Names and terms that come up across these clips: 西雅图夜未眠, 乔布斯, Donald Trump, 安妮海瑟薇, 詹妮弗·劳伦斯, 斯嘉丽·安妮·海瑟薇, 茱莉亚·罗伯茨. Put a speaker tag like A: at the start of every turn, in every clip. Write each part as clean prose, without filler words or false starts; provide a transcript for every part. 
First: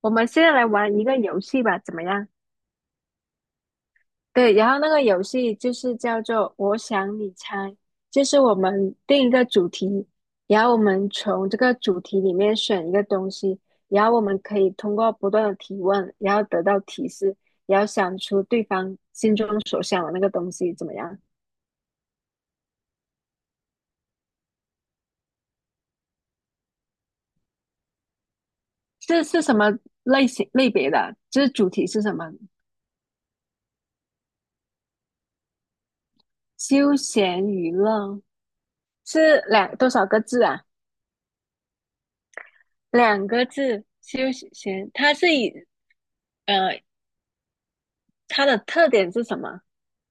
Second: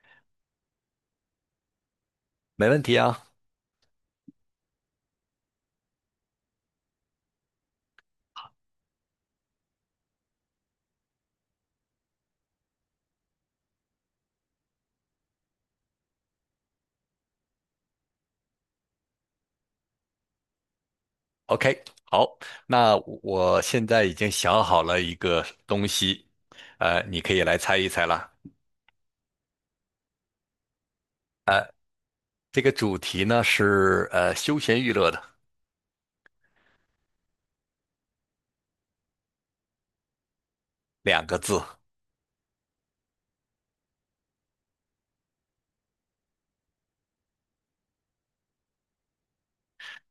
A: 我们现在来玩一个游戏吧，怎么样？
B: 没问题啊。
A: 对，然后那个游戏就是叫做“我想你猜”，就是我们定一个主题，然后我们从这个主题里面选一个东西，然后我们可以通过不断的提问，然后得到提示，然后想出对方心中所想的那个东西，怎么样？
B: OK，好，那我现在已经想好了一个东西，你可以来猜一猜了。
A: 这是什么类型类别的？这
B: 呃，
A: 主题是什么？
B: 这个主题呢是休闲娱乐的
A: 休闲娱乐是两多少个字啊？
B: 两个字，
A: 两个字，休闲。它是以呃，它的特点是什么？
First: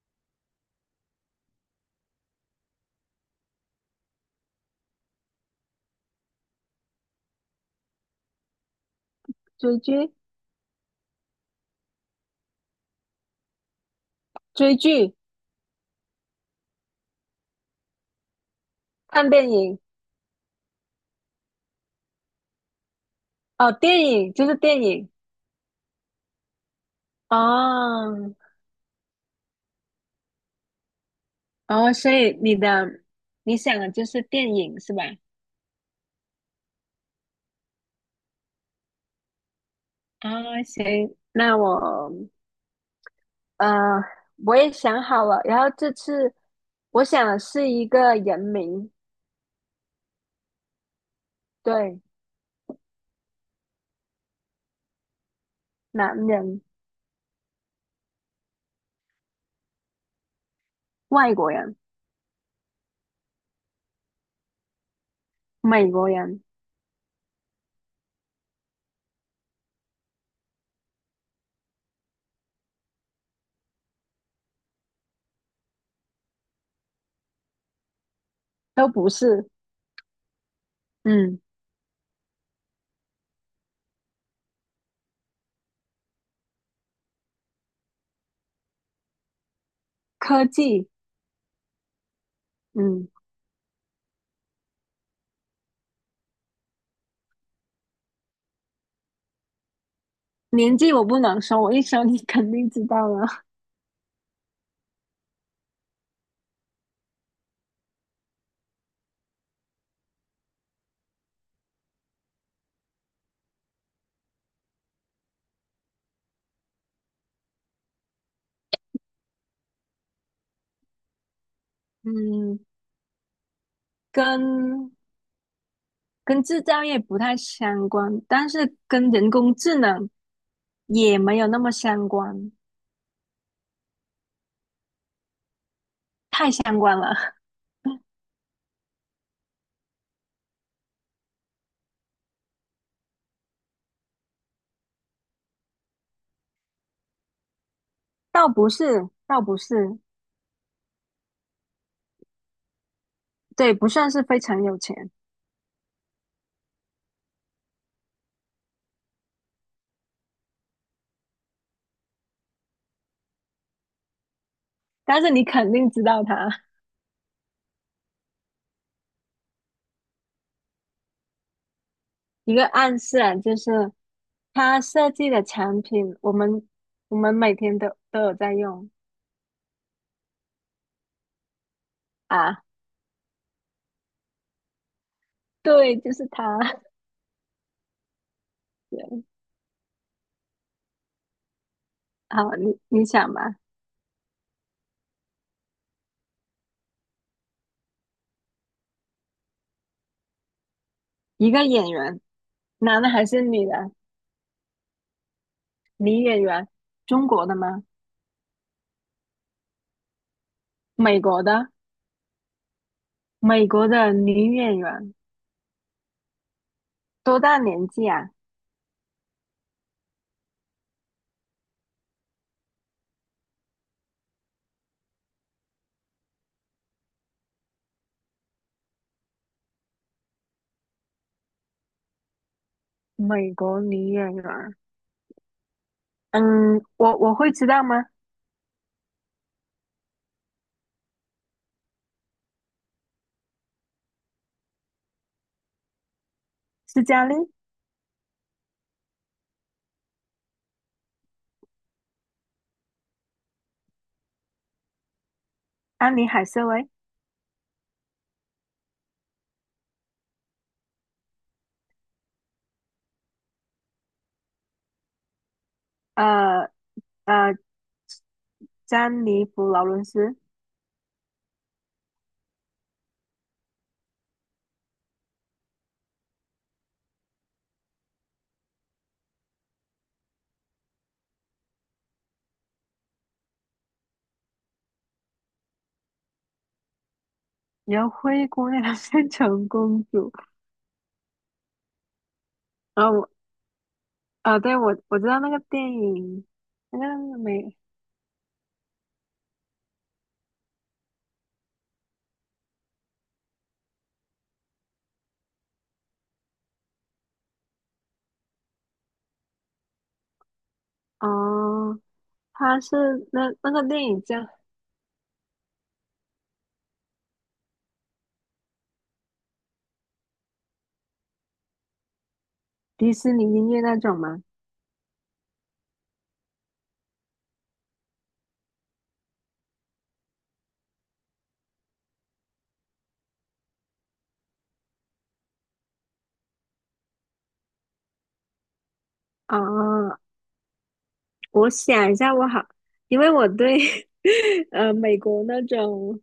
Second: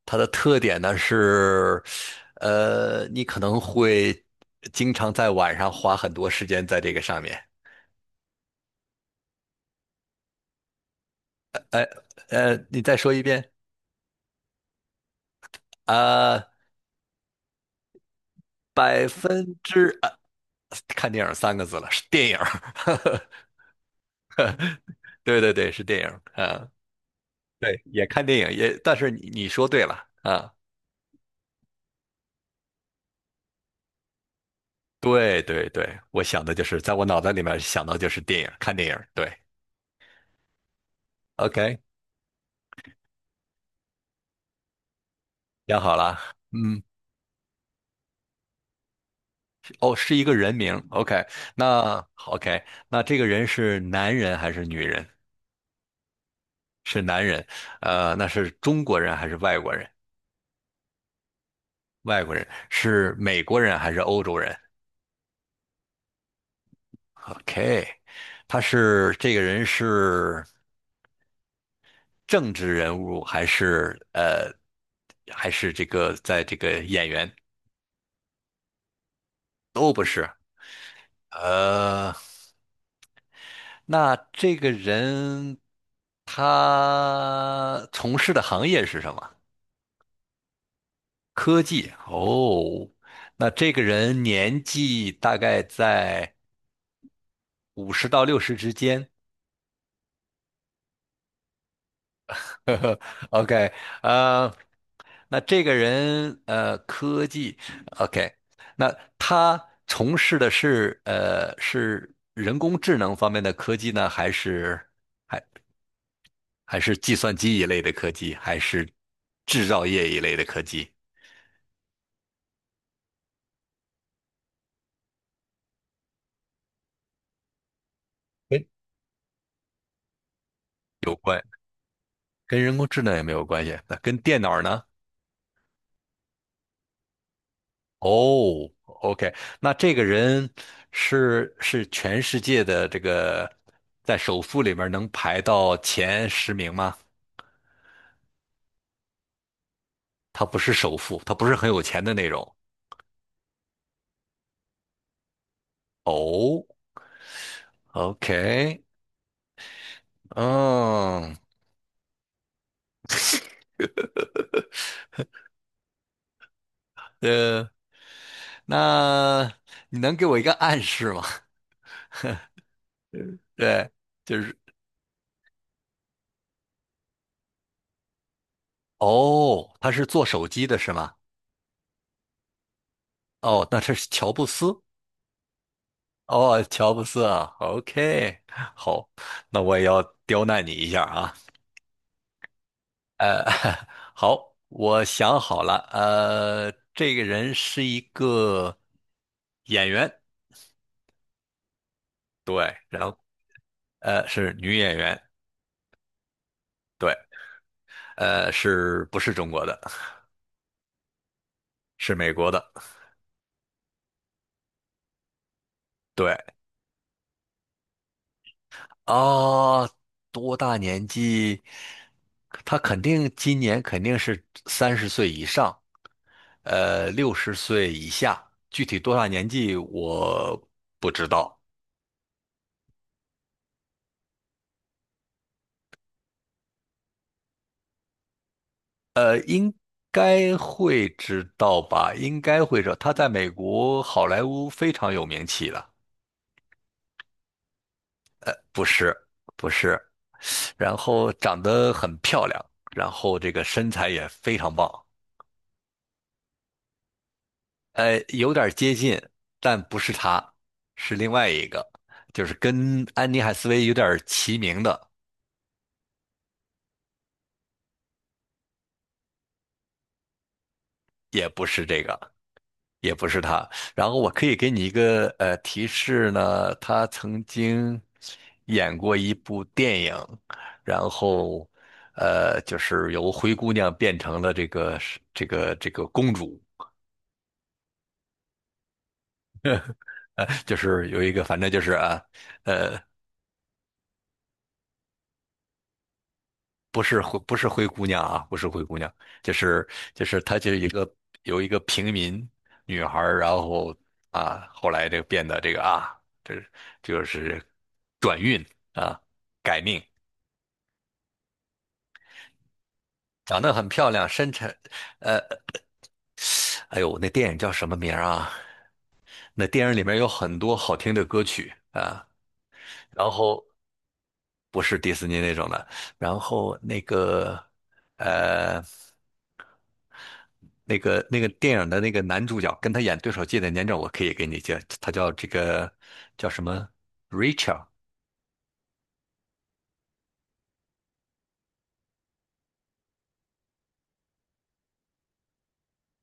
B: 它的特点呢是你可能会经常在晚上花很多时间在这个上面。
A: 追剧、
B: 呃你再说一遍
A: 追剧、
B: 啊，百
A: 看电
B: 分
A: 影。
B: 之看电影三个字了，是电影儿。
A: 哦，电影就是 电影。
B: 对对对，是电影啊。对，也看
A: 哦
B: 电影，也，但是你说对了啊，
A: 哦，所以你的你想的就是电影是吧？
B: 对对对，我想的就是在我脑袋里面想到就是电影，看电影，对
A: 啊、行，那
B: ，OK,
A: 我呃我也想好了，然后
B: 想
A: 这
B: 好了，
A: 次
B: 嗯，
A: 我想的是一个人名，
B: 哦，是一个人名，OK,
A: 对，
B: 那 OK,那这个人是男人还是女人？
A: 男人、
B: 是男人。那是中国人还是外国人？
A: 外国人、
B: 外国人是美国人还是欧洲人
A: 美国人
B: ？OK,他是这个人是政治人物还是还是这个在这个演员？
A: 都不是，
B: 都不是。
A: 嗯，
B: 呃，那这个人他从事的行业是什么？
A: 科技，
B: 科技。哦，
A: 嗯，
B: 那这个人年纪大概在五十到六十之间。
A: 年纪我不能说，我一说你肯 定
B: 呵
A: 知
B: 呵
A: 道了，
B: OK。呃，那这个人科技，OK,那他从事的是是人工智能方面的科技呢，还是？还？还是计算机一类的科技，还是制造业一类的科技。
A: 嗯。跟跟制造业不太相关，但
B: 诶
A: 是跟人工智能
B: 有
A: 也没
B: 关，
A: 有那么相关，
B: 跟人工智能也没有关系。那跟电脑呢？
A: 太相关了，
B: 哦，OK,那这个人是全世界的这个在首富里面能排到前十名吗？
A: 倒不是，倒不是，
B: 他不是首富，他不是很有钱的那种。
A: 对，不算是非常有钱，
B: 哦，OK,嗯。
A: 但是你肯定知道他
B: 呃，那你能给我一个暗示吗？
A: 一个暗示啊，就
B: 对，
A: 是
B: 就是。
A: 他设计的产品，我们每天都有在用。
B: 哦，他是做手机的是吗？
A: 啊，
B: 哦，那这是乔布斯。
A: 对，就是他。
B: 哦，乔布斯啊，OK,好，
A: 对。
B: 那我也要刁难你一下啊。
A: 好，你你想
B: 呃，
A: 嘛，
B: 好，我想好了。这个人是一个演员，
A: 一个演员，
B: 对，然
A: 男的
B: 后
A: 还是女的？
B: 是女演员，
A: 女演员，
B: 对。
A: 中国的吗？
B: 是不是中国的？
A: 美国的？
B: 是美国的，
A: 美国的女演员
B: 对，
A: 多大年纪啊？
B: 啊，多大年纪？他肯定今年肯定是三十岁以上。六十岁以下，具体多大年纪我不知道，
A: 美国女演员，嗯，我会知道吗？
B: 该会知道吧？应该会知道。他在美国好莱坞非常有名气的，
A: 斯嘉丽·
B: 不是，不是。然后长得很漂亮，然后这个身材也非常棒。
A: 安妮·海瑟薇，
B: 有点接近，但不是他，是另外一个，就是跟安妮海瑟薇有点齐名的，
A: 呃呃，詹妮弗·劳伦斯，
B: 也不是这个。也不是他。然后我可以给你一个提示呢，他曾经演过一部电影，然后就是由灰姑娘变成了这个公主，
A: 然后灰姑娘变成公主，
B: 就是有一个反正就是呃
A: 然后我，啊，对，我知道那个电影，那
B: 不是灰
A: 个
B: 不是
A: 美，
B: 灰姑娘啊不是灰姑娘，就是就是她就是一个有一个平民女孩儿，然后啊后来这个变得这个啊这这就是转运啊改命。
A: 哦，它是那
B: 长
A: 那
B: 得
A: 个
B: 很
A: 电
B: 漂
A: 影
B: 亮，
A: 叫
B: 身材。呃，哎呦，那电影叫什么名儿啊？那电影里面有很多好听的歌曲啊，
A: 迪
B: 然
A: 士尼
B: 后
A: 音乐那种吗？
B: 不是迪士尼那种的，然后那个。呃，那个那个电影的那个男主角跟他演对手戏的年长，我可以给你介，他叫这个叫什么？Rachel。
A: 哦，我想一下，我好，因为我对 美国那种。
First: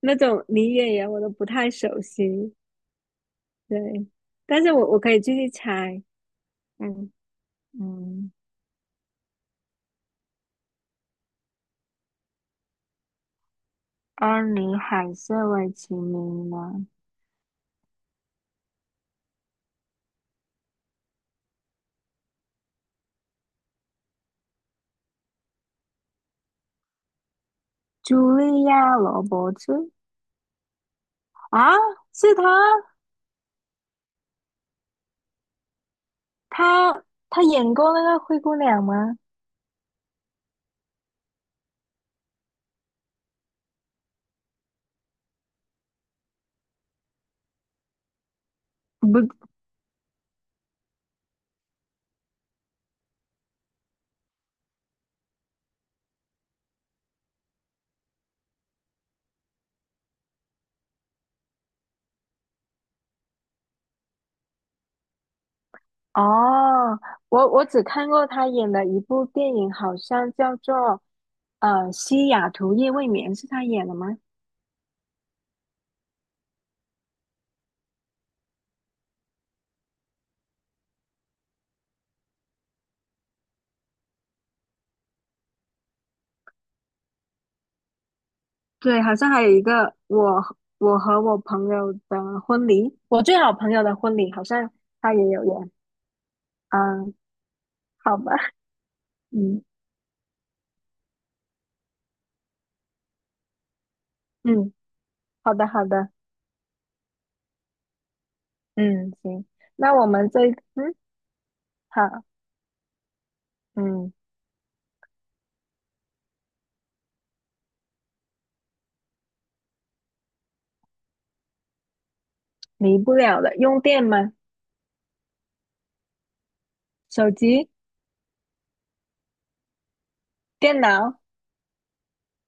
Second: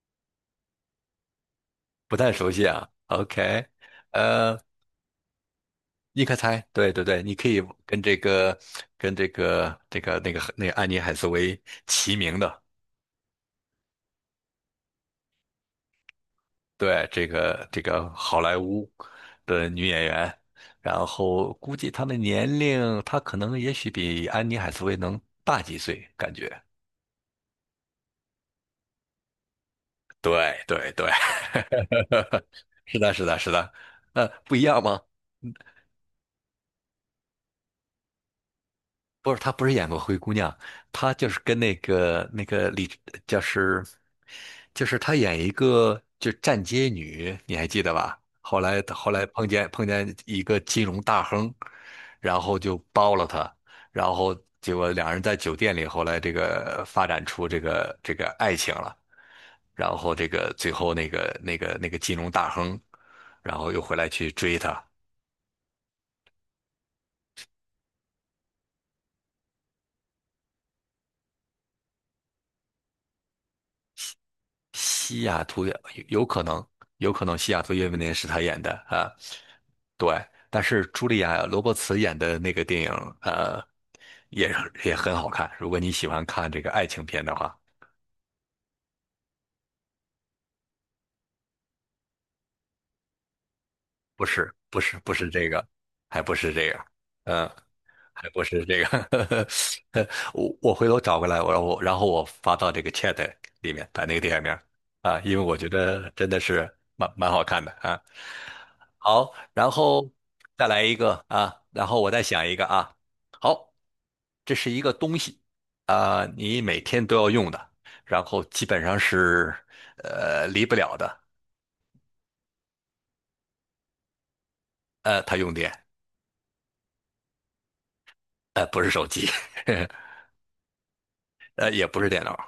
A: 那种女演员我都不太熟
B: 不太熟
A: 悉，
B: 悉啊。OK。
A: 对，
B: 呃，
A: 但是我可以继续猜，
B: 你可猜？对对
A: 嗯，
B: 对，你可以跟这
A: 嗯，
B: 个跟这个安妮海瑟薇齐名的。
A: 安妮海瑟薇其名呢？
B: 对，这个这个好莱坞的女演员，然后估计她的年龄，她可能也许比安妮海瑟薇能大几岁，感觉。
A: 茱莉亚·罗伯茨。
B: 对对对，
A: 啊，是她，
B: 是的，是的，是的。不一样吗？
A: 她她演过那个灰姑娘吗？
B: 不是，她不是演过灰姑娘，她就是跟那个那个李，就是就是她演一个就站街女，你还记得吧？后来后
A: 不，
B: 来碰见一个金融大亨，然后就包了她，然后结果两人在酒店里，后来这个发展出这个爱情了，然后这个最后那个金融大亨，然后又回来去追她，
A: 哦，我只看过她演的一部电影，好像叫做《西雅图夜未眠》，是她演的吗？
B: 西雅图也有有可能，有可能西雅图夜未眠是他演的啊，对。但是茱莉亚·罗伯茨演的那个电影，呃，也也很好看。如果你喜欢看这个爱情片的话，
A: 对，好像还有一个我和我朋友的婚礼，我最好朋友的婚
B: 不
A: 礼，好
B: 是，
A: 像
B: 不是，不
A: 他
B: 是
A: 也有
B: 这个，
A: 演。
B: 还不是这个，
A: 嗯，
B: 嗯，
A: 好
B: 还
A: 吧，
B: 不是这个，
A: 嗯
B: 我回头找过来，我然后我发到这个 chat 里面，把那个电影名儿
A: 嗯，
B: 啊，因为
A: 好
B: 我
A: 的
B: 觉
A: 好的，
B: 得真的是蛮好看的啊。
A: 嗯
B: 好，
A: 行，
B: 然
A: 那我
B: 后
A: 们这
B: 再来
A: 嗯
B: 一个啊，然后我再
A: 好，
B: 想一个啊。好，
A: 嗯
B: 这是一个东西啊，你每天都要用的，然后基本上是离不了的。
A: 离不了的，用电吗？
B: 它用电。
A: 手机、
B: 不是手机。
A: 电脑、
B: 也不是电脑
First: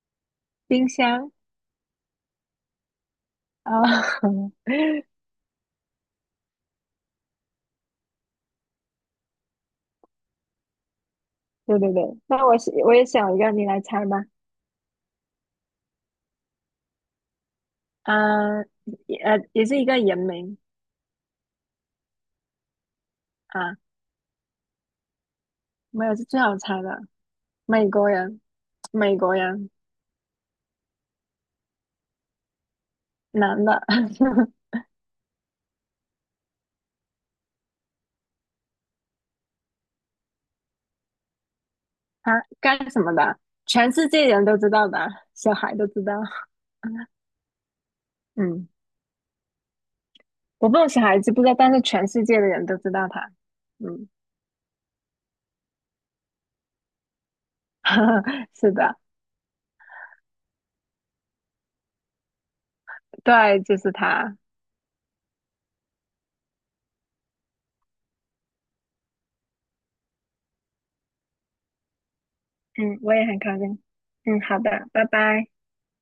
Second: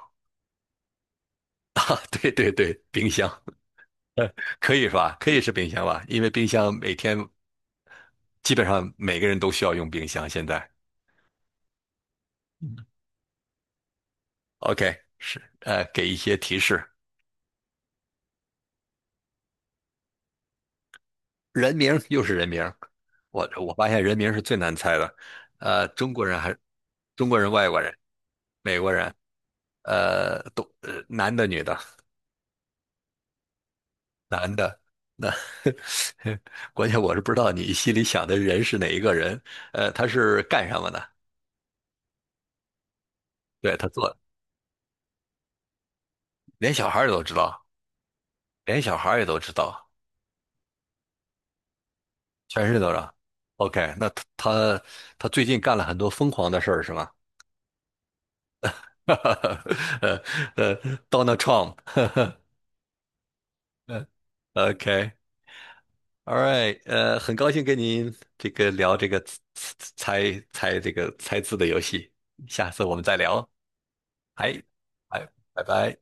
A: 冰箱
B: 啊，对对对，冰箱
A: 啊，
B: 可以是吧？可以是冰箱吧，因为冰箱每天基本上每个人都需要用冰箱。现在
A: 对对对，那我是我也想一个，你来猜吧。
B: ，OK,是给一些提示，
A: 嗯，也也是一个人名
B: 人名又是人名，我
A: 啊，
B: 发现人名是最难猜的。呃，
A: 没
B: 中
A: 有是
B: 国人
A: 最
B: 还
A: 好猜的，
B: 中国人、外国
A: 美
B: 人、
A: 国人，
B: 美国人。
A: 美国人。
B: 都男的、女的、
A: 男的，
B: 男 的。那 关键我是不知道你心里想的人是哪一个人。他是干什么的？
A: 他干什么的？
B: 对，他
A: 全世
B: 做，
A: 界人都知道的，小孩都知道。
B: 连小孩儿都知道，
A: 嗯，
B: 连小孩儿也都知道，
A: 我不懂小孩知不知道，但是全世界的
B: 全
A: 人
B: 世
A: 都
B: 界都
A: 知
B: 知
A: 道
B: 道。
A: 他。
B: OK,那
A: 嗯，
B: 他他最近干了很多疯狂的事儿是吗？
A: 是的，
B: 呃呃，Donald Trump,
A: 对，就是
B: 嗯
A: 他。
B: ，OK，All right。很高兴跟您这个聊这个猜猜这个猜字的游戏，下次我
A: 嗯，
B: 们
A: 我
B: 再
A: 也很
B: 聊。
A: 高兴。嗯，好
B: 哎，
A: 的，拜
B: 哎，
A: 拜。
B: 拜拜。